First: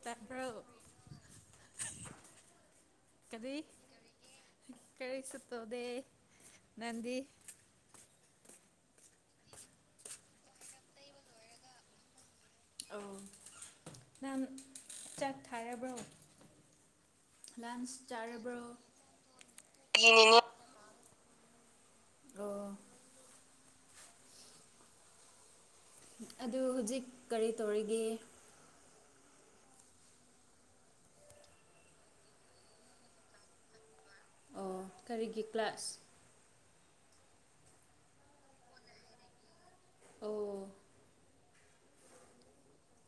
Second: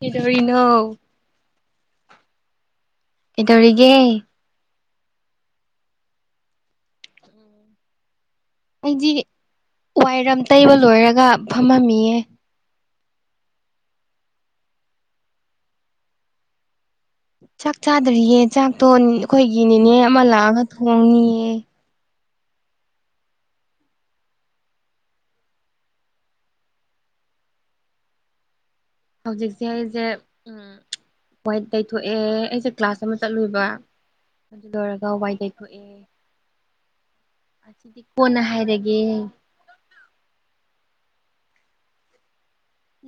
ꯀꯗꯔꯤꯅꯣ ꯇꯥꯕ꯭ꯔꯣ ꯀꯔꯤ ꯀꯩꯗꯧꯔꯤꯒꯦ ꯀꯔꯤꯁꯨꯗꯦ ꯅꯗꯤ ꯑꯩꯗꯤ ꯋꯥꯏꯔꯝ ꯇꯩꯕ ꯂꯣꯏꯔꯒ ꯐꯝꯃꯝꯃꯤꯌꯦ ꯑ ꯅꯍꯥꯟ ꯆꯥꯛ ꯊꯥꯔꯕ꯭ꯔꯣ ꯆꯥꯛ ꯂꯟꯁ ꯆꯥꯗ꯭ꯔꯤꯌꯦ ꯆꯥꯔꯕ꯭ꯔꯣ ꯆꯥꯛꯇꯣ ꯑꯩꯈꯣꯏꯒꯤꯅꯦꯦꯅꯦ ꯑꯃ ꯂꯥꯛꯑꯒ ꯊꯣꯡꯅꯤꯌꯦ ꯑ ꯑꯗꯨ ꯍꯧꯖꯤꯛ ꯀꯔꯤ ꯇꯧꯔꯤꯒꯦ꯫ ꯍꯧꯖꯤꯛꯁꯦ ꯑꯩꯁꯦ꯫ ꯎꯝ ꯌꯥꯏ ꯇꯩꯊꯣꯛꯑꯦ ꯑꯩꯁꯦ ꯀ꯭ꯂꯥꯁ ꯑꯃ ꯆꯠꯂꯨꯕ꯫ ꯑꯗꯨ ꯑꯣ ꯂꯣꯏꯔꯒ ꯋꯥꯏ ꯀꯔꯤꯒꯤ ꯇꯩꯊꯣꯛꯑꯦ꯫ ꯀ꯭ꯂꯥꯁ ꯁꯤꯗꯤ ꯀꯣꯟꯅ ꯍꯥꯏꯔꯒꯦ ꯑꯣ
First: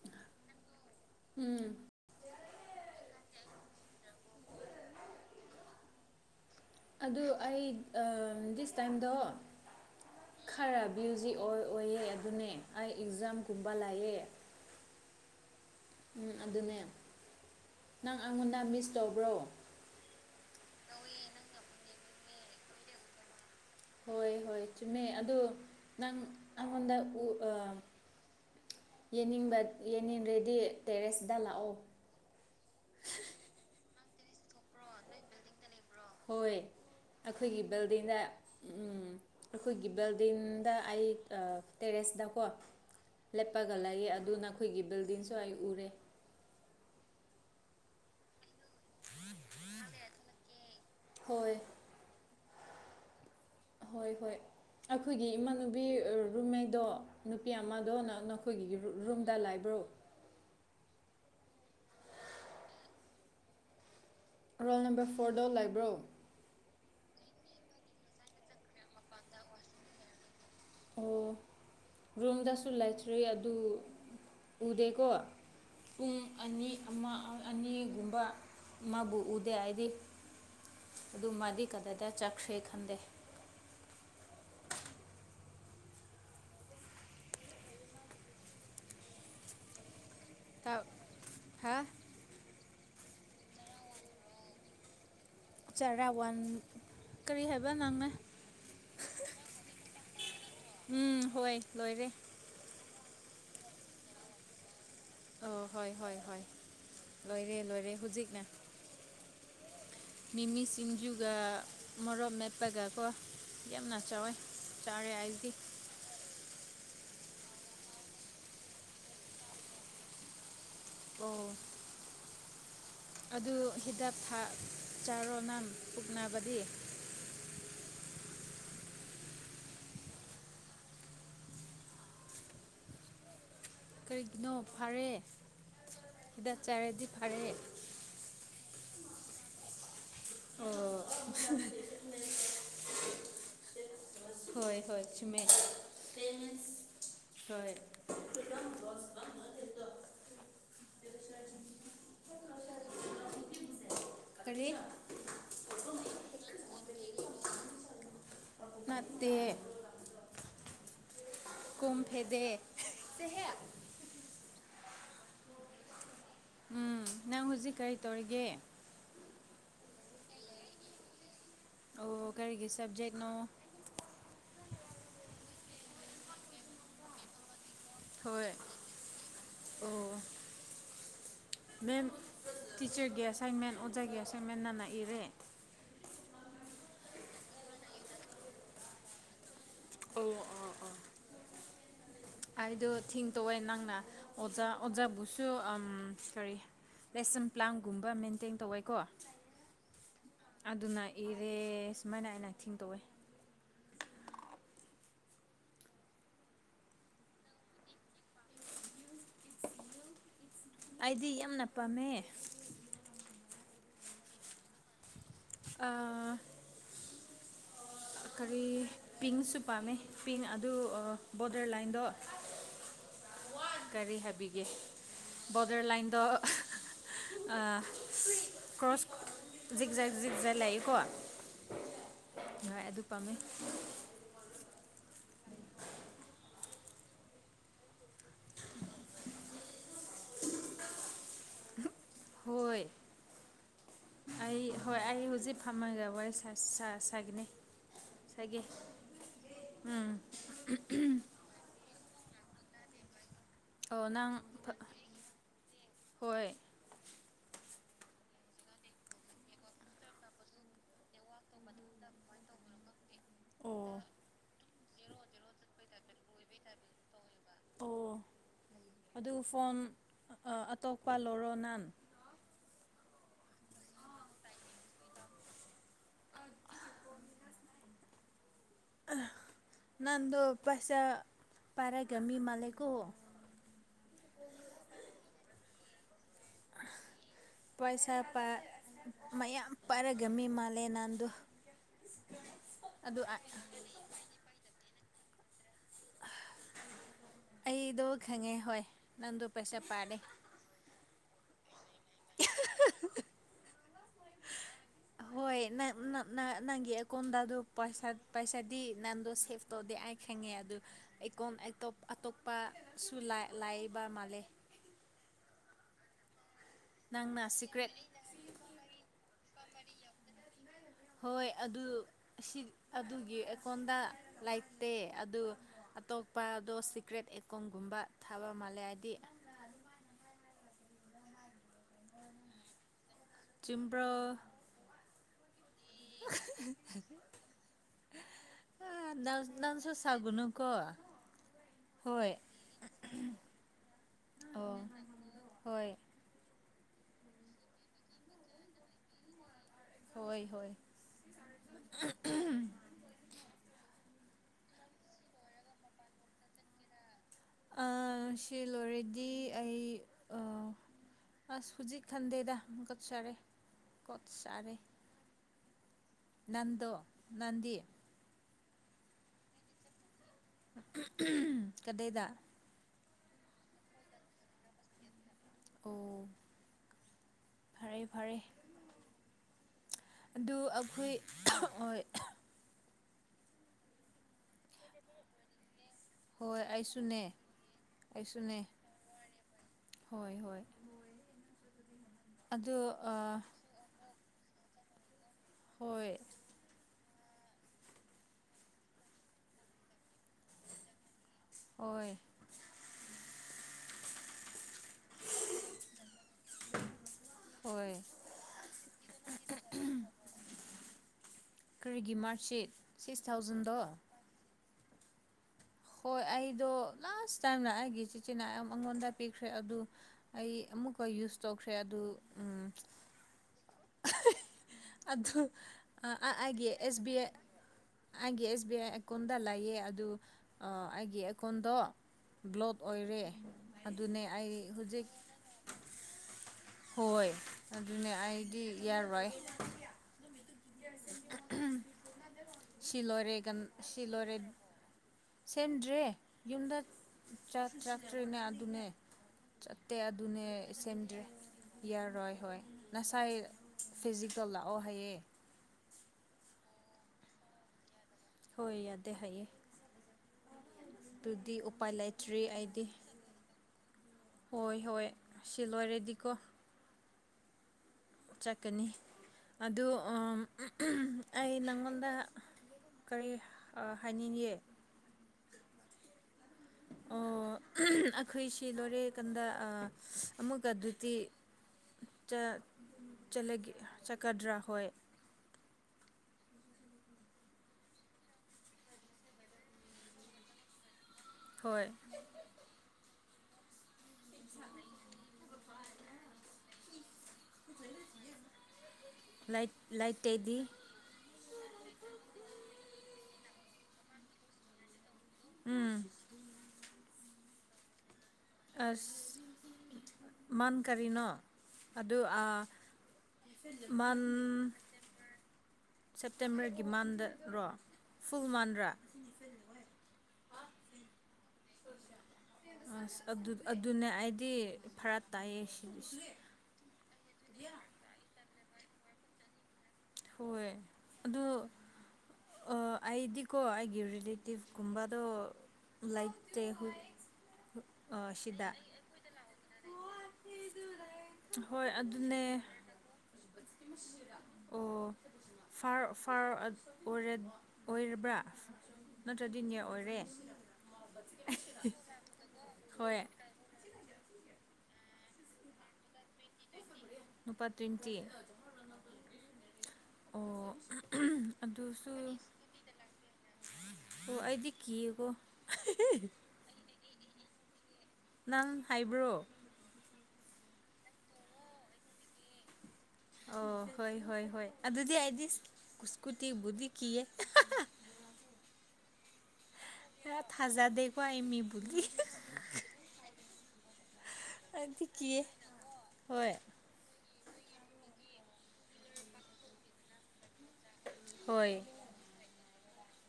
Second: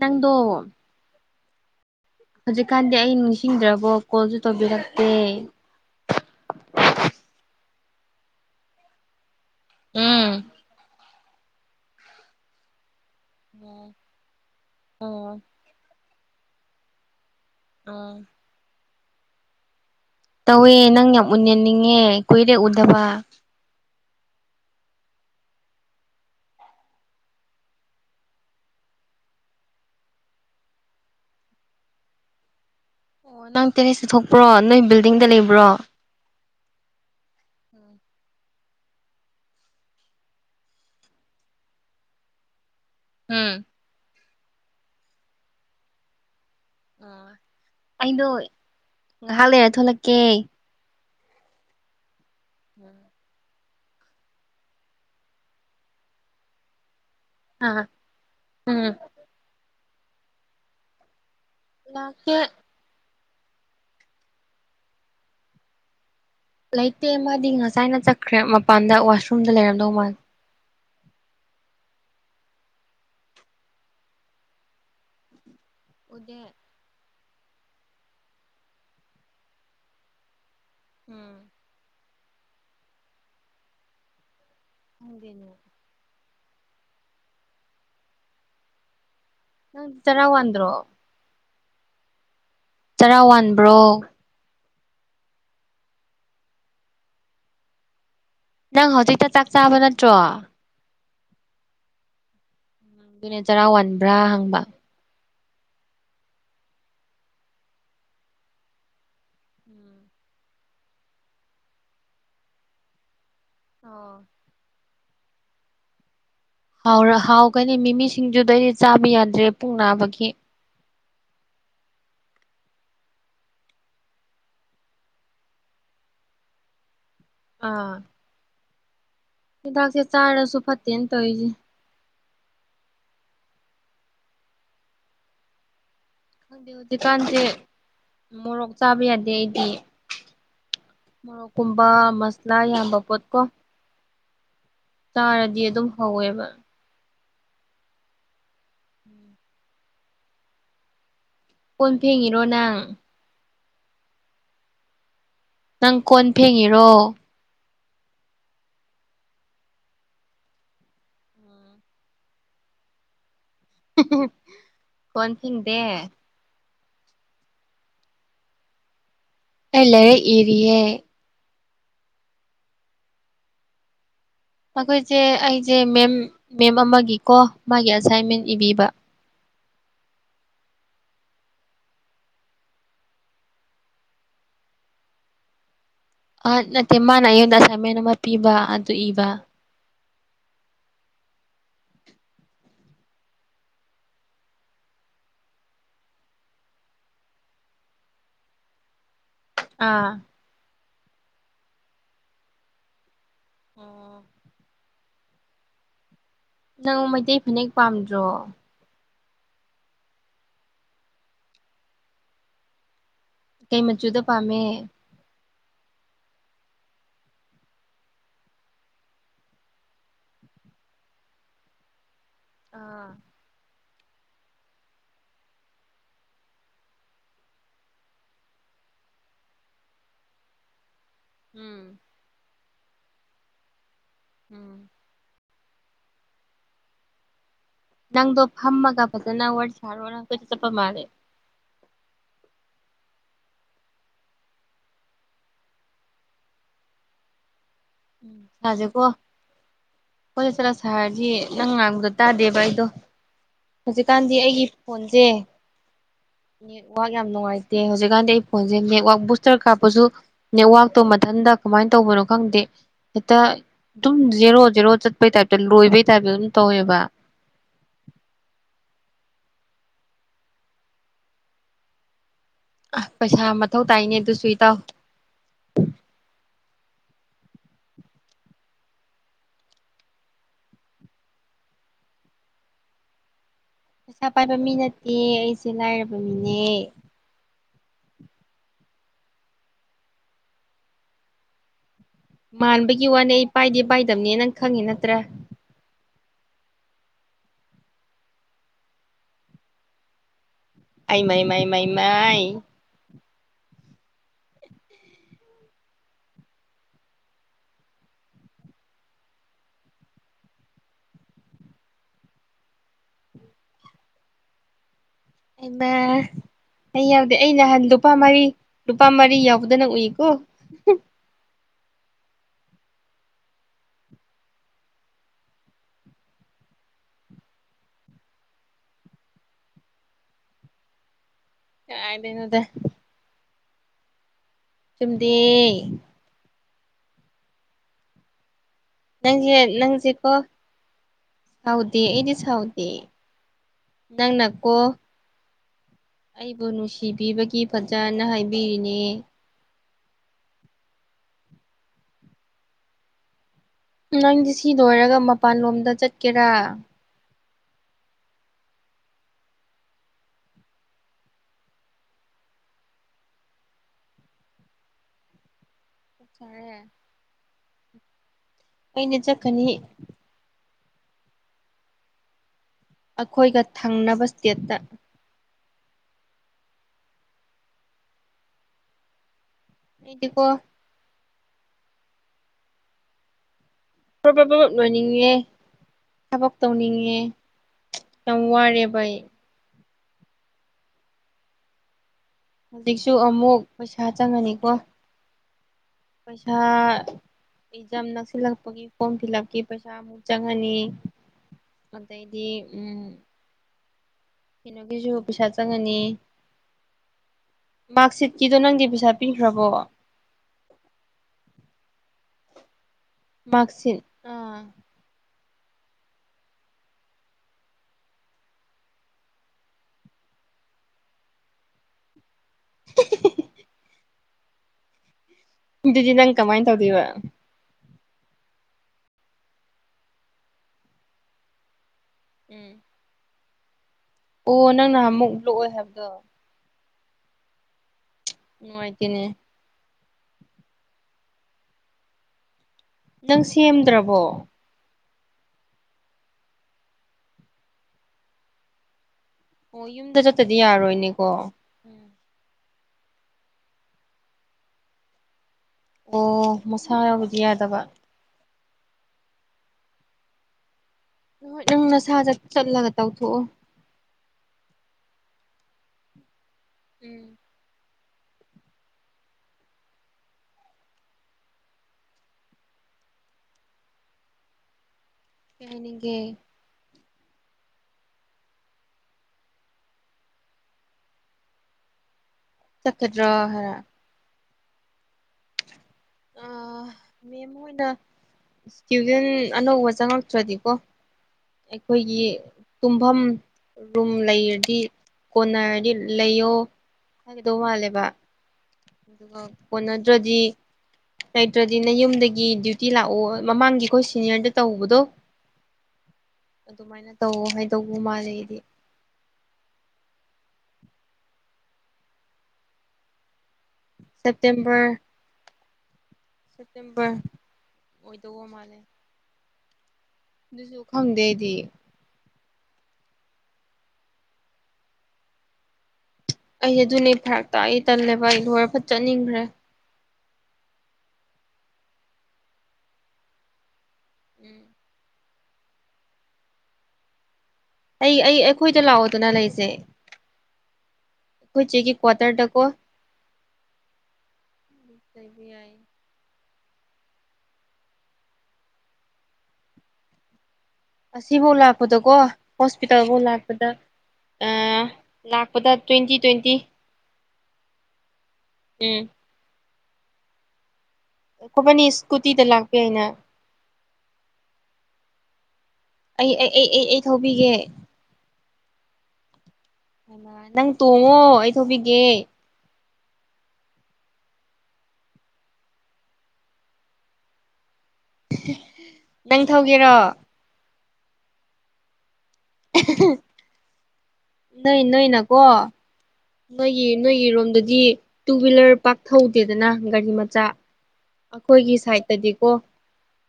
ꯅꯪꯗꯣ ꯎꯝ ꯍꯧꯖꯤꯛꯀꯥꯟꯗꯤ ꯑꯩ ꯅꯤꯡꯁꯤꯡꯗ꯭ꯔꯕꯣ ꯀꯣꯜꯁꯨ ꯇꯧꯕꯤꯔꯛꯇꯦ꯫ ꯑꯗꯨ ꯑꯩ ꯑ ꯗꯤꯁ ꯇꯥꯏꯝꯗꯣ ꯎꯝ ꯈꯔꯕꯤꯎꯁ꯫ ꯑꯣꯏ ꯑꯣꯏꯌꯦ ꯑꯗꯨꯅꯦ ꯑꯩ ꯑꯦꯛꯖꯥꯝꯒꯨꯝꯕ ꯑꯣ ꯂꯩꯑꯦ꯫ ꯑꯣ꯫ ꯎꯝ ꯑꯗꯨꯅꯦ ꯑꯣ ꯅꯪ ꯑꯩꯉꯣꯟꯗ ꯃꯤꯁ ꯇꯧꯕ꯭ꯔꯣ꯫ ꯇꯧꯋꯦ ꯅꯪ ꯌꯥꯝ ꯎꯅꯅꯤꯡꯉꯦ ꯀꯨꯏꯔꯦ ꯎꯗꯕ꯫ ꯍꯣꯏ ꯍꯣꯏ ꯆꯨꯝꯃꯦ ꯑꯗꯨ ꯅꯪ ꯑꯩꯉꯣꯟꯗ ꯎ ꯑ ꯌꯦꯅꯤꯡꯕ ꯌꯦꯅꯤꯡꯔꯗꯤ ꯇꯦꯔꯦꯁꯇ ꯂꯥꯛꯑꯣ ꯑꯣ ꯅꯪ ꯇꯦꯔꯤꯁꯇ ꯊꯣꯛꯄ꯭ꯔꯣ ꯅꯣꯏ ꯕꯤꯜꯗꯤꯡꯗ ꯂꯩꯕ꯭ꯔꯣ ꯍꯣꯏ ꯑꯩꯈꯣꯏꯒꯤ ꯕꯤꯜꯗꯤꯡꯗ ꯎꯝ ꯑꯩꯈꯣꯏꯒꯤ ꯕꯦꯜꯗꯤꯡꯗ ꯑꯩ ꯑ ꯇꯦꯔꯦꯁꯇꯀꯣ ꯎꯝ ꯂꯦꯞꯄꯒ ꯂꯩꯌꯦ ꯑꯗꯨ ꯅꯈꯣꯏꯒꯤ ꯕꯤꯜꯗꯤꯡꯁꯨ ꯑꯩ ꯎꯔꯦ ꯑꯥ ꯑꯩꯗꯣ ꯉꯥꯍꯥꯛ ꯂꯩꯔ ꯊꫭꯂꯛꯀꯦ ꯍꯣꯏ ꯎꯝ ꯍꯣꯏ ꯍꯣꯏ ꯑꯩꯈꯣꯏꯒꯤ ꯏꯃꯥꯟꯅꯕꯤ ꯔꯨꯝꯃꯦꯗꯣ꯫ ꯅꯨꯄꯤ ꯑꯥ ꯑꯃꯗꯣ ꯅꯪ ꯅꯈꯣꯏꯒꯤ ꯎꯝ ꯔꯨꯝꯗ ꯂꯥꯏꯕ꯭ꯔꯣ꯫ ꯂꯥꯛꯇꯦ꯫ ꯔꯣꯜ ꯅꯝꯕꯔ ꯐꯣꯔꯗꯣ ꯂꯩꯕ꯭ꯔꯣ꯫ ꯂꯩꯇꯦ ꯃꯥꯗꯤ ꯉꯁꯥꯏꯅ ꯆꯠꯈ꯭ꯔꯦ ꯃꯄꯥꯟꯗ ꯋꯥꯁꯔꯨꯝꯗ ꯂꯩꯔꯝꯗꯧ ꯃꯥꯜꯂꯦ꯫ ꯑꯣ ꯔꯨꯝꯗꯁꯨ ꯂꯩꯇ꯭ꯔꯤ ꯑꯗꯨ ꯎꯗꯦꯀꯣ꯫ ꯄꯨꯡ ꯎꯗꯦ ꯑꯅꯤ ꯑꯃ ꯑꯅꯤꯒꯨꯝꯕ ꯃꯥꯕꯨ ꯎꯗꯦ ꯑꯩꯗꯤ꯫ ꯑꯗꯨ ꯎꯝ ꯃꯥꯗꯤ ꯀꯗꯥꯏꯗ ꯆꯠꯈ꯭ꯔꯦ ꯈꯟꯗꯦ꯫ [inaudible] ꯅꯪ ꯆꯔꯥ ꯋꯥꯟꯗ꯭ꯔ ꯇꯥꯎ ꯍꯥ ꯆꯔꯥ ꯋꯥꯟꯕ꯭ꯔꯣ ꯆꯥꯔꯥ ꯋꯥꯟ ꯀꯔꯤ ꯍꯥꯏꯕ ꯅꯪꯅ ꯅꯪ ꯍꯧꯖꯤꯛꯇ ꯆꯥꯛ ꯆꯥꯕ ꯅꯠꯇ꯭ꯔꯣ ꯎꯝ ꯍꯣꯏ ꯂꯣꯏꯔꯦ ꯑꯗꯨꯅꯦ ꯆꯔꯥ ꯋꯥꯟꯕ꯭ꯔꯥ ꯍꯪꯕ ꯑꫭ ꯍꯣꯏ ꯍꯣꯏ ꯍꯣꯏ ꯂꯣꯏꯔꯦ ꯂꯣꯏꯔꯦ ꯍꯧꯖꯤꯛꯅ ꯃꯤꯃꯤ ꯁꯤꯡꯖꯨꯒ ꯃꯣꯔꯣꯛ ꯃꯦꯠꯄꯒ ꯀꯣ ꯌꯥꯝꯅ ꯑꯣ ꯆꯥꯎꯋꯦ ꯆꯥꯔꯦ ꯑꯩꯗꯤ ꯍꯥꯎꯔ ꯍꯥꯎꯒꯅꯤ ꯃꯤꯃꯤꯁꯤꯡꯖꯨꯗꯣ ꯑꯩꯗꯤ ꯆꯥꯕ ꯌꯥꯗ꯭ꯔꯦ ꯄꯨꯛ ꯅꯥꯕꯒꯤ ꯑꯣ ꯑꯗꯨ ꯍꯤꯗꯥꯛ ꯊꯥ ꯆꯥꯔꯣꯅꯝ ꯄꯨꯛ ꯅꯥꯕꯗꯤ ꯑꯥ ꯍꯤꯗꯥꯛꯁꯦ ꯆꯥꯔꯁꯨ ꯐꯠꯇꯦꯅꯦ ꯇꯧꯖꯦ ꯀꯔꯤꯒꯤꯅꯣ ꯐꯔꯦ ꯍꯤꯗꯥꯛ ꯈꯪꯗꯦ ꯆꯥꯔꯗꯤ ꯍꯧꯖꯤꯛꯀꯥꯟꯁꯦ ꯐꯔꯦ ꯃꯣꯔꯣꯛ ꯆꯥꯕ ꯌꯥꯗꯦ ꯑꯩꯗꯤ ꯑꯣ ꯃꯣꯔꯣꯛꯀꯨꯝꯕ ꯃꯁꯂꯥ ꯌꯥꯝꯕ ꯄꯣꯠ ꯀꯣ ꯍꯣꯏ ꯍꯣꯏ ꯆꯨꯝꯃꯦ [unintelligible] ꯑꯗꯨꯝ ꯍꯧꯋꯦꯕ ꯍꫭꯏ [unintelligible] ꯀꯣꯟ ꯐꯦꯡꯉꯤꯔꯣ ꯅꯪ [unintelligible] ꯀꯔꯤ ꯅꯪ ꯀꯣꯟ ꯐꯦꯡꯉꯤꯔꯣ ꯅꯠꯇꯦ ꯀꫭꯝꯐꯦꯗꯦ [unintelligible] ꯀꯣꯟ ꯐꯤꯡꯗꯦ ꯎꯝ ꯅꯪ ꯍꯧꯖꯤꯛ ꯀꯔꯤ ꯇꯧꯔꯤꯒꯦ ꯑꯩ ꯂꯥꯏꯔꯤꯛ ꯏꯔꯤꯑꯦ ꯑꯣ ꯀꯔꯤꯒꯤ ꯁꯕꯖꯦꯛ ꯅꯣ ꯃꯈꯣꯏꯁꯦ ꯑꯩꯖꯦ ꯃꯦꯝ ꯃꯦꯝ ꯑꯃꯒꯤꯀꯣ ꯃꯥꯒꯤ ꯑꯦꯁꯥꯏꯟꯃꯦꯟ ꯍꯣꯏ ꯏꯕꯤꯕ ꯑꯣ ꯃꯦꯝ ꯇꯤꯆꯔꯒꯤ ꯑꯦꯁꯥꯏꯟꯃꯦꯟ ꯑꯣꯖꯥꯒꯤ ꯑꯦꯁꯥꯏꯟꯃꯦꯟꯅ ꯅꯩꯔꯦ ꯑ ꯅꯠꯇꯦ ꯃꯥꯅ ꯑꯩꯉꯣꯟꯗ ꯑꯁꯥꯏꯟꯃꯦꯟ ꯑꯃ ꯄꯤꯕ ꯑꯗꯨ ꯏꯕ ꯑꯣ ꯑꯣꯥ ꯑꯥ [inaudible] ꯑꯩꯗꯣ ꯊꯤꯡ ꯇꯧꯑꯣꯦ ꯅꯪꯅ ꯑꯣꯖꯥ ꯑꯣꯖꯥꯕꯨꯁꯨ ꯀꯔꯤ ꯔꯦꯁꯟ ꯄ꯭ꯂꯥꯟꯒꯨꯝꯕ ꯃꯦꯟꯇꯦꯟ ꯇꯧꯋꯏꯀꯣ ꯑꯥ ꯑꯗꯨꯅ ꯏꯔꯦ ꯁꯨꯃꯥꯏꯅ ꯑꯩꯅꯛꯊꯤꯡ ꯇꯧꯋꯦ ꯑꯣ ꯅꯪ ꯃꯩꯇꯩ ꯐꯅꯦꯛ ꯄꯥꯝꯗ꯭ꯔꯣ ꯑꯩꯗꯤ ꯌꯥꯝꯅ ꯄꯥꯝꯃꯦ ꯀꯩ ꯃꯆꯨꯗ ꯄꯥꯝꯃꯤ ꯑꯥ ꯀꯔꯤ ꯄꯤꯡꯁꯨ ꯄꯥꯝꯃꯦ ꯄꯤꯡ ꯑꯗꯨ ꯕꯣꯔꯗꯔ ꯂꯥꯏꯟꯗꯣ ꯑꯥ ꯀꯔꯤ ꯍꯥꯏꯕꯤꯒꯦ ꯕꯣꯗꯔ ꯂꯥꯏꯟꯗꯣ ꯑꯥ ꯀ꯭ꯔꯣꯁ ꯖꯤꯛ ꯖꯦꯛ ꯖꯤꯛ ꯖꯦ ꯂꯩꯀꯣ ꯎꯝ ꯌꯥꯏ ꯑꯗꯨ ꯄꯥꯝꯃꯤ ꯎꯝ ꯅꯪꯗꯣ ꯐꯝꯃꯒ ꯐꯖꯅ ꯋꯥꯔꯤ ꯁꯥꯔꯣ ꯑꯩꯈꯣꯏꯁꯨ ꯆꯠꯄ ꯃꯥꯜꯂꯦ ꯍꯣꯏ ꯑꯩ ꯍꯣꯏ ꯑꯩ ꯍꯧꯖꯤꯛ ꯐꯝꯃꯒ ꯋꯥꯔꯤ ꯁꯥꯒꯅꯤ ꯁꯒꯤꯦ ꯁꯥꯁꯦꯀꯣ ꯎꯝ ꯀꯣꯏꯆꯠ ꯆꯠꯂ ꯁꯥꯔꯗꯤ ꯅꯪ ꯉꯥꯡꯗꯣ ꯇꯥꯗꯦꯕ ꯑꯩꯗꯣ ꯑꯣ ꯍꯧꯖꯤꯛꯀꯥꯟꯗꯤ ꯅꯪ ꯑꯩꯒꯤ ꯐꯣꯟꯁꯦ ꯍꯣꯏ ꯠꯋꯥꯛ ꯌꯥꯝ ꯅꯨꯡꯉꯥꯏꯇꯦ ꯍꯧꯖꯤꯛꯀꯥꯟꯗꯤ ꯑꯩ ꯐꯣꯟꯁꯦ ꯅꯦꯠꯋꯥꯛ ꯕꯨꯁꯇꯔ ꯀꯥꯞꯄꯁꯨ ꯅꯦꯠꯋꯥꯛꯇꯣ ꯃꯊꯟꯇ ꯀꯃꯥꯏꯅ ꯇꯧꯕꯅꯣ ꯈꯪꯗꯦ ꯍꯦꯛꯇ ꯑꯣ ꯑꯗꯨꯝ ꯖꯦꯔꯣ ꯖꯦꯔꯣ ꯆꯠꯄꯩ ꯇꯥꯏꯞꯇ ꯂꯣꯏꯕꯩ ꯇꯥꯏꯞꯇ ꯑꯗꯨꯝ ꯇꯧꯋꯦꯕ ꯑꯣ ꯑꯗꯨ ꯐꯣꯟ ꯑꯇꯣꯞꯄ ꯂꯧꯔꯣ ꯅꯍꯥꯟ ꯑ ꯄꯩꯁꯥ ꯃꯊꯧ ꯇꯥꯏꯅꯦ ꯑꯗꯨꯁꯨ ꯏꯇꯥꯎ ꯅꯪꯗꯨ ꯄꯩꯁꯥ ꯄꯔꯦꯒ ꯃꯤ ꯃꯥ ꯂꯩꯀꯣ ꯏꯁꯥ ꯄꯥꯏꯕ ꯃꯤ ꯅꯠꯇꯦ ꯑꯩꯁꯦ ꯂꯥꯏꯔꯕ ꯃꯤꯅꯦ ꯄꯩꯁꯥ ꯃꯌꯥꯝ ꯄꯥꯏꯔꯒ ꯃꯤ ꯃꯥꯜꯂꯦ ꯅꯍꯥꯟꯗꯣ ꯃꯥꯟꯕꯒꯤ ꯋꯥꯅꯦ ꯑꯩ ꯄꯥꯏꯗꯤ ꯄꯥꯏꯗꯕꯅꯦ ꯅꯪ ꯈꯪꯉꯤ ꯅꯠꯇ꯭ꯔ ꯑꯩꯗꯣ ꯈꯪꯉꯦ ꯍꯣꯏ ꯅꯪꯗꯣ ꯄꯩꯁꯥ ꯄꯥꯢꯔꯦ ꯑꯩ ꯃꯥꯏ ꯃꯥꯏ ꯃꯥꯏ ꯃꯥꯏ ꯍꯣꯏ ꯅꯪ ꯅꯪ ꯅꯪꯒꯤ ꯑꯦꯀꯥꯎꯟꯗ ꯑꯗꯨ ꯄꯁꯥ ꯄꯩꯁꯥꯗꯤ ꯅꯪꯗꯣ ꯁꯦꯞ ꯇꯣꯗꯤ ꯑꯩ ꯈꯪꯉꯦ ꯑꯗꯨ ꯑꯩ ꯀꯣꯟ ꯑꯇꯣꯞ ꯑꯇꯣꯞꯄꯁꯨ ꯂꯥꯛ ꯂꯥꯛꯑꯦꯕ ꯃꯥꯜꯂꯦ ꯃ ꯑꯩ ꯌꯥꯎꯗꯦ ꯅꯪꯅ ꯑꯩ ꯅꯍꯥꯟ ꯁꯤꯀ꯭ꯔꯦꯠ ꯂꯨꯄꯥ ꯃꯔꯤ ꯂꯨꯄꯥ ꯃꯔꯤ ꯌꯥꯎꯕꯗꯣ ꯅꯪ ꯎꯏꯀꯣ ꯍꯣꯏ ꯑꯗꯨ ꯑꯗꯨꯒꯤ ꯑꯩꯀꯣꯟꯗ ꯂꯩꯇꯦ ꯑꯗꯨ ꯑꯇꯣꯞꯄꯗꯣ ꯁꯤꯀ꯭ꯔꯦꯠ ꯑꯦꯀꯣꯣꯡꯒꯨꯝꯕ ꯊꯥꯕ ꯃꯥꯜꯂꯦ ꯍꯥꯏꯗꯤ ꯗꯦꯅꯗ ꯆꯤꯝꯕ꯭ꯔꯥ ꯆꯨꯝꯗꯦ [unintelligible] ꯑ ꯅ ꯅꯪꯁꯦ ꯅꯥꯟꯁ ꯁꯒꯨꯅꯨ ꯀꯣ ꯁꯎꯗꯦ ꯑꯩꯗꯤꯁ ꯁꯎꯗꯦ ꯑꯣ ꯍꯣꯏ ꯑꯩꯕꯨ ꯅꯨꯡꯁꯤꯕꯤꯕꯒꯤ ꯐꯖꯅ ꯍꯥꯏꯕꯤꯔꯤꯅꯦ ꯍꯣꯏ ꯍꯣꯏ [unintelligible] ꯅꯪꯗꯤ ꯁꯤ ꯂꯣꯏꯔꯒ ꯃꯄꯥꯟꯂꯣꯝꯗ ꯆꯠꯀꯦꯔꯥ ꯑ ꯁꯤ ꯂꯣꯏꯔꯗꯤ ꯑꯩ ꯑ ꯑꯁ ꯍꯧꯖꯤꯛ ꯈꯟꯗꯦꯗ ꯑꯃꯨꯛꯀꯠ ꯁꯥꯔꯦ ꯀꯣꯠ ꯁꯥꯔꯦ ꯆꯠꯆꯔꯦ ꯅꯟꯗꯣ ꯅꯟꯗꯤ ꯑꯩꯅ ꯆꯠꯀꯅꯤ ꯀꯗꯥꯏꯗ ꯑꯩꯈꯣꯏꯒ ꯊꯪꯅꯕ ꯏꯁꯇꯦꯠꯇ ꯑꯣ ꯐꯔꯦ ꯐꯔꯦ ꯑꯩꯗꯤꯀꯣ ꯑꯗꯨ ꯑꯩꯈꯣꯏ ꯑꯣꯏ ꯄꯔꯞ ꯄꯔꯞ ꯂꯣꯏꯅꯤꯡꯉꯦ ꯊꯕꯛ ꯍꯣꯏ ꯇꯧꯅꯤꯡꯉꯦ ꯑꯩꯁꯨꯅꯦ ꯌꯥꯝ ꯑꯩꯁꯨꯅꯦ ꯋꯥꯔꯦꯕ ꯑꯩ ꯍꯣꯏ ꯍꯣꯏ ꯑꯗꯨ ꯍꯧꯖꯤꯛꯁꯨ ꯑꯥ ꯑꯃꯨꯛ ꯄꯩꯁꯥ ꯆꯪꯉꯅꯤꯀꯣ ꯍꯣꯏ ꯄꯩꯁꯥ ꯑꯦꯛꯖꯥꯝ ꯅꯛꯁꯤꯜꯂꯛꯄꯒꯤ ꯐꯣꯝ ꯐꯤꯜ ꯑꯞꯀꯤ ꯄꯩꯁꯥ ꯑꯃꯨꯛ ꯆꯪꯉꯅꯤ ꯍꯣꯏ ꯑꯗꯩꯗꯤ ꯎꯝ ꯀꯩꯅꯣꯒꯤꯁꯨ ꯄꯩꯁꯥ ꯆꯪꯉꯅꯤ ꯍꯣꯏ ꯃ꯭ꯔꯛꯁꯤꯠꯀꯤꯗꯣ ꯅꯪꯗꯤ ꯄꯩꯁꯥ ꯄꯤꯈ꯭ꯔꯕꯣ ꯀꯔꯤꯒꯤ ꯃ꯭ꯔꯛꯁꯤꯠ ꯁꯤꯛꯁ ꯊꯥꯎꯖꯟꯗꯣ ꯃꯥꯔꯛꯁꯤꯠ ꯑꯥ ꯍꯣꯏ ꯑꯩꯗꯣ ꯂꯥꯁ ꯇꯥꯏꯝꯗ ꯑꯩꯒꯤ ꯆꯤꯆꯦꯅꯥ ꯑꯦꯝ ꯑꯩꯉꯣꯟꯗ ꯄꯤꯈ꯭ꯔꯦ ꯑꯗꯨ ꯑꯩ ꯑꯃꯨꯛꯀ ꯌꯨꯁ ꯇꯧꯈ꯭ꯔꯦ ꯑꯗꯨ ꯎꯝ ꯑꯗꯨ ꯑꯗꯨꯗꯤ ꯅꯪ ꯑꯩꯒꯤ ꯀꯃꯥꯏꯅ ꯑꯦꯁ ꯇꯧꯗꯣꯏꯕ ꯕꯤ ꯑꯦ ꯑꯩꯒꯤ ꯑꯦꯁ ꯕꯤ ꯑꯥꯏ ꯑꯦꯀꯥꯎꯟꯗ ꯂꯥꯛꯌꯦ ꯑꯗꯨ ꯑ ꯑꯩꯒꯤ ꯑꯦꯀꯥꯎꯟꯗꯣ ꯎꯝ ꯕ꯭ꯣꯂꯣꯛ ꯑꯣꯏꯔꯦ ꯑꯗꯨꯅꯦ ꯑꯩ ꯑꯣ ꯅꯪ ꯍꯧꯖꯤꯛ ꯅꯍꯟ ꯑꯃꯨꯛ ꯕꯣ꯭ꯂꯣꯛꯑꯣꯢ ꯍꯥꯏꯕꯗꯣ ꯍꯣꯏ ꯑꯗꯨꯅꯦ ꯑꯩꯗꯤ ꯅꯨꯡꯉꯥꯏꯇꯦꯅꯦ ꯌꯥꯔꯣꯏ [unintelligible] ꯅꯪ ꯁꯤꯂꯣꯔꯦꯒꯟ ꯁꯦꯝꯗ꯭ꯔꯕꯣ ꯁꯤꯂꯣꯔ ꯁꯦꯝꯗ꯭ꯔꯦ ꯌꯨꯝꯗ ꯆꯛꯇ꯭ꯔꯦꯅꯦ ꯑꯗꯨꯅꯦ ꯑꯣ ꯆꯠꯇꯦ ꯌꯨꯝꯗ ꯑꯗꯨꯅꯦ ꯆꯠꯇꯗꯤ ꯁꯦꯝꯗ꯭ꯔꯦ ꯌꯥꯔꯣꯏꯅꯦꯀꯣ ꯌꯥꯔꯣꯏ ꯍꯣꯏ ꯉꯁꯥꯏ ꯐꯤꯖꯤꯛꯇꯣ ꯂꯥꯛꯑꯣ ꯍꯥꯏꯌꯦ ꯑꯣ ꯃꯁꯥ ꯌꯥꯎꯕꯗꯤ ꯌꯥꯗꯕ ꯍꯣꯏ ꯌꯥꯗꯦ ꯍꯥꯏꯌꯦ ꯑꯗꯨꯗꯤ ꯍꯣꯏ ꯅꯪ ꯎꯄꯥꯏ ꯅꯁꯥꯗ ꯂꯩꯇ꯭ꯔꯤ ꯑꯩꯗꯤ ꯆꯠꯂꯒ ꯇꯧꯊꯣꯛꯑꯣ ꯍꯣꯏ ꯍꯣꯏ ꯁꯤ ꯂꯣꯏꯔꯦꯗꯤꯀꯣ ꯎꯝ ꯆꯠꯀꯅꯤ ꯑꯗꯨ ꯑꯩ ꯅꯪꯉꯣꯟꯗ ꯀꯔꯤ ꯍꯥꯏꯅꯤꯡꯌꯦ ꯀꯅꯤꯒꯦ ꯑꯣ ꯑꯩꯈꯣꯏꯁꯤ ꯂꯣꯏꯔꯦꯀꯥꯟꯗ ꯑ ꯑꯃꯨꯛꯀ ꯑꯗꯨꯗꯤ ꯆꯠ ꯆꯠꯀꯗ꯭ꯔꯥ ꯆꯠꯂꯒꯦ ꯍꯥꯏꯔ ꯆꯠꯀꯗ꯭ꯔꯥ ꯍꯣꯏ ꯃꯦꯝ ꯃꯣꯏꯅ ꯏꯁꯇ꯭ꯌꯨꯗꯦꯟ ꯑꯅꯧꯕ ꯆꯪꯉꯛꯇ꯭ꯔꯗꯤꯀꯣ ꯍꯣꯏ ꯑꯩꯈꯣꯏꯒꯤ ꯇꯨꯝꯐꯝ ꯔꯨꯝ ꯂꯩꯔꯗꯤ ꯀꯣꯟꯅꯔꯗꯤ ꯂꯩꯌꯣ ꯍꯥꯏꯒꯗꯧ ꯃꯥꯜꯂꯦꯕ ꯑꯗꯨꯒ ꯂꯩ ꯀꯣꯟꯅꯗ꯭ꯔꯗꯤ ꯂꯩꯇꯦꯗꯤ ꯂꯩꯇ꯭ꯔꯗꯤꯅ ꯌꯨꯝꯗꯒꯤ ꯗ꯭ꯌꯨꯇꯤ ꯂꯥꯛꯑꯣ ꯃꯃꯥꯡꯒꯤ ꯑꯩꯈꯣꯏ ꯁꯤꯅꯤꯌꯔꯗ ꯇꯧꯕꯗꯣ ꯎꯝ ꯑꯗꯨꯃꯥꯏꯅ ꯇꯧ ꯍꯥꯏꯗꯧꯕ ꯃꯥꯜꯂꯦꯗꯤ ꯑꯁ ꯃꯥꯟ ꯀꯔꯤꯅꯣ ꯑꯗꯨ ꯃꯥꯟ ꯁꯦꯞꯇꯦꯝꯕꯔ ꯁꯦꯞꯇꯦꯝꯕꯔꯒꯤ ꯁꯦꯞꯇꯦꯝꯕꯔ ꯃꯥꯟꯗꯔꯣ ꯑꯣꯏꯗꯧꯕ ꯐꯨꯜ ꯃꯥꯜꯂꯦ ꯃꯥꯟꯗ꯭ꯔꯥ ꯑꯗꯨꯁꯨ ꯈꯪꯗꯦꯗꯤ ꯑꯁ ꯑꯗꯨ ꯑꯗꯨꯅꯦ ꯑꯩꯗꯤ ꯐꯔ ꯇꯥꯏꯌꯦ ꯁꯤꯁ ꯑꯩꯁꯦ ꯑꯗꯨꯅꯦ ꯐꯔꯛ ꯇꯥꯛꯏꯦ ꯇꯜꯂꯦꯕ ꯑꯩ ꯂꯣꯏꯔ ꯐꯠ ꯆꯠꯅꯤꯡꯈ꯭ꯔꯦ ꯍꯣꯏ ꯑꯗꯨ ꯑꯩꯗꯤꯀꯣ ꯑꯩꯒꯤ ꯎꯝ ꯒꯤꯔꯤꯂꯦꯇꯤꯞ ꯀꯨꯝꯕꯗꯣ ꯂꯥꯏꯠ ꯇ ꯍꯨꯛ ꯑꯩ ꯑꯩ ꯑꯩꯈꯣꯏꯗ ꯂꯥꯛꯑꯣꯗꯅ ꯂꯩꯁꯦ ꯑꯩꯈꯣꯏ ꯆꯦꯒꯤ ꯀ꯭ꯋꯥꯇꯔꯗꯀꯣ ꯏꯃ ꯁꯤꯖꯤꯔꯥ ꯂꯩꯕ ꯌꯥꯏ ꯑꯣꯥ ꯑꯣꯏꯔꯕ꯭ꯔꯥ ꯅꯠꯇ꯭ꯔꯗꯤꯅꯦꯦꯛ ꯑꯣꯏꯔꯦ ꯑꯁꯤꯐꯧ ꯂꯥꯛꯄꯗꯣꯀꯣ ꯍꯣꯁꯄꯤꯇꯥꯜ ꯐꯧ ꯍꯣꯏ ꯂꯥꯛꯄ ꯂꯗ ꯂꯥꯛꯄꯗ ꯇ꯭ꯋꯦꯟꯇꯤ ꯇ꯭ꯋꯦꯟꯇꯤ ꯅꯨꯄꯥ ꯇ꯭ꯋꯦꯟꯇꯤ ꯎꯝ ꯑꯣ ꯀꯣꯄꯅꯤ ꯑꯗꯨꯁꯨ ꯁ꯭ꯀꯨꯇꯤꯗ ꯂꯥꯛꯄꯦ ꯍꯥꯏꯅ ꯑꯣ ꯑꯗꯤ ꯀꯀꯣ ꯑꯩ ꯑꯩ ꯑꯩ ꯑꯩ ꯑꯩ ꯊꯥꯎꯤꯒꯦ ꯅꯪ ꯍꯥꯏꯕ꯭ꯔꯣ ꯅꯪ ꯇꯣꯡꯉꯣ ꯑꯩ ꯊ ꯊꯣꯛꯤꯒꯦ ꯑꯣ ꯍꯣꯏ ꯍꯣꯏ ꯍꯣꯏ ꯑꯗꯨꯗꯤ ꯑꯩꯗꯤ ꯁ꯭ꯀꯨꯇꯤꯕꯨꯗꯤ ꯀꯤꯌꯦ ꯅꯪ ꯊꯧꯒꯦꯔꯣ ꯍ ꯊꯖꯗꯦꯀꯏꯃꯤꯕ ꯅꯣꯏ ꯑꯩꯗꯤ ꯅꯣꯏꯅꯀꯣ ꯀꯤꯌꯦ ꯍꯣꯏ ꯅꯣꯏ ꯏ ꯅꯣꯏꯒꯤꯔꯣꯝꯗꯗꯤ ꯇꯨ ꯋꯤꯂꯔ ꯄꯥꯛ ꯊꯧꯗꯦꯗꯅ ꯒꯥꯔꯤ ꯃꯆꯥ ꯑꯩꯈꯣꯏꯒꯤ ꯍꯣꯏ ꯁꯥꯏꯠꯇꯗꯤꯀꯣ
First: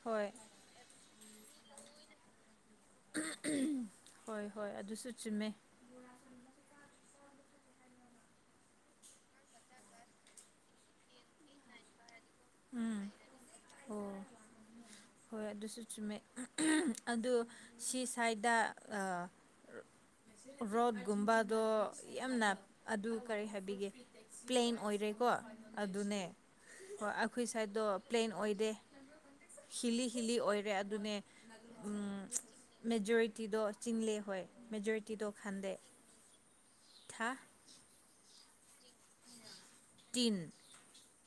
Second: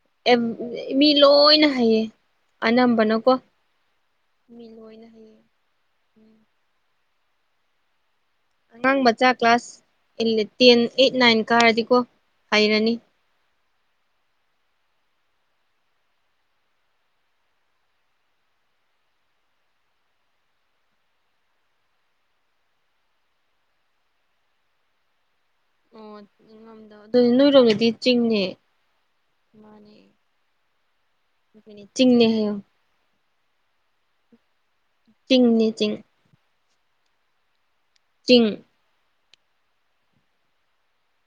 ꯍꯣꯏ ꯃꯤ ꯂꯣꯏꯅ ꯍꯩꯌꯦ ꯑꯅꯝꯕꯅꯣ ꯀꯣ ꯍꯣꯏ ꯍꯣꯏ ꯑꯗꯨꯁꯨ ꯆꯨꯝꯃꯦ ꯑꯉꯥꯡ ꯃꯆꯥ ꯀ꯭ꯂꯥꯁ ꯇꯦꯟ ꯑꯩꯠ ꯅꯥꯏꯟ ꯀꯥꯔꯗꯤꯀꯣ ꯍꯩꯔꯅꯤ ꯎꯝ ꯑꯣ ꯍꯣꯏ ꯑꯗꯨꯁꯨ ꯆꯨꯝꯃꯦ ꯑꯗꯨ ꯁꯤ ꯁ꯭ꯋꯥꯏꯗ ꯔꯣꯠꯀꯨꯝꯕꯗꯣ ꯌꯥꯝꯅ ꯑꯗꯨ ꯀꯔꯤ ꯍꯥꯏꯕꯤꯒꯦ ꯄ꯭ꯂꯦꯟ ꯑꯣꯏꯔꯦꯀꯣ ꯑꯣ ꯑꯗꯨꯅꯦ ꯉꯝꯗꯕ ꯍꯣꯏ ꯑꯗꯨ ꯑꯩꯈꯣꯏ ꯁꯥꯏꯗꯠꯇꯣ ꯅꯣꯏꯔꯣꯝꯗꯗꯤ ꯄ꯭ꯂꯦꯟ ꯆꯤꯡꯅꯦ ꯑꯣꯏꯗꯦ ꯃꯥꯅꯦ ꯍꯤꯂꯤ ꯍꯤꯂꯤ ꯑꯣꯏꯔꯦ ꯑꯗꯨꯅꯦ꯫ ꯆꯤꯡꯅꯦ ꯍꯥꯏꯌꯣ ꯃꯦꯖꯣꯔꯤꯇꯤꯗꯣ ꯆꯤꯡꯂꯦ ꯍꯣꯏ ꯃꯦꯖꯣꯔꯤꯇꯤꯗꯣ ꯆꯤꯡꯅꯦ ꯈꯟꯗꯦ꯫ ꯆꯤꯡ ꯍꯥ꯫ ꯇꯤꯡ꯫ ꯇꯤꯟ꯫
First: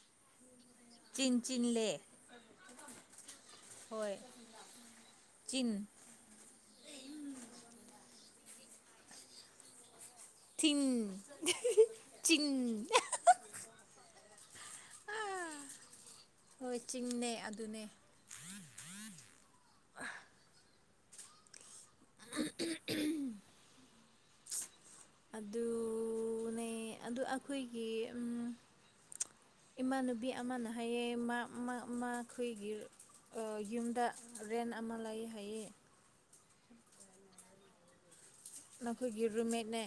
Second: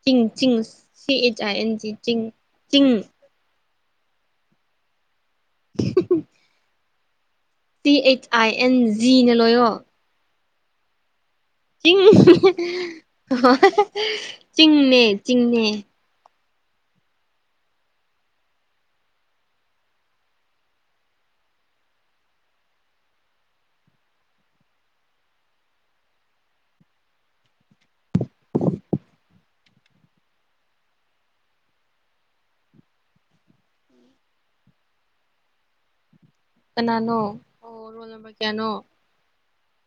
ꯇꯤꯡ ꯆꯤꯡ ꯁꯤ ꯆꯤꯡ ꯑꯩꯆ ꯑꯥꯏ ꯑꯦꯟ ꯖꯤ ꯆꯤꯡꯂꯦ ꯆꯤꯡ ꯆꯤꯡ ꯍꯣꯏ ꯆꯤꯟ ꯇꯤ ꯑꯩꯆ ꯑꯥꯏ ꯑꯦꯟ ꯖꯤꯅ ꯂꯣꯏꯌꯣ ꯊ ꯆꯤꯡ ꯆꯤꯡꯅꯦ ꯆꯤꯡꯅꯦ ꯍꯣꯏ ꯆꯤꯡꯅꯦ ꯑꯗꯨꯅꯦ [unintelligible] ꯑꯗꯨꯅꯦ ꯑꯗꯨ ꯑꯩꯈꯣꯏꯒꯤ꯫ ꯏꯃꯥꯟꯅꯕꯤ ꯑꯃꯅ ꯍꯥꯏꯌꯦ ꯃꯥ ꯃꯥꯈꯣꯏꯒꯤ꯫ ꯌꯨꯝꯗ ꯔꯦꯟ ꯑꯃ ꯂꯩ ꯍꯥꯏꯌꯦ꯫ ꯀꯅꯥꯅꯣ ꯑꯣ ꯔꯣꯜ ꯅꯝꯕꯔ ꯀꯌꯥꯅꯣ꯫ ꯅꯈꯣꯏꯒꯤ ꯔꯨꯝꯃꯦꯠꯅꯦ꯫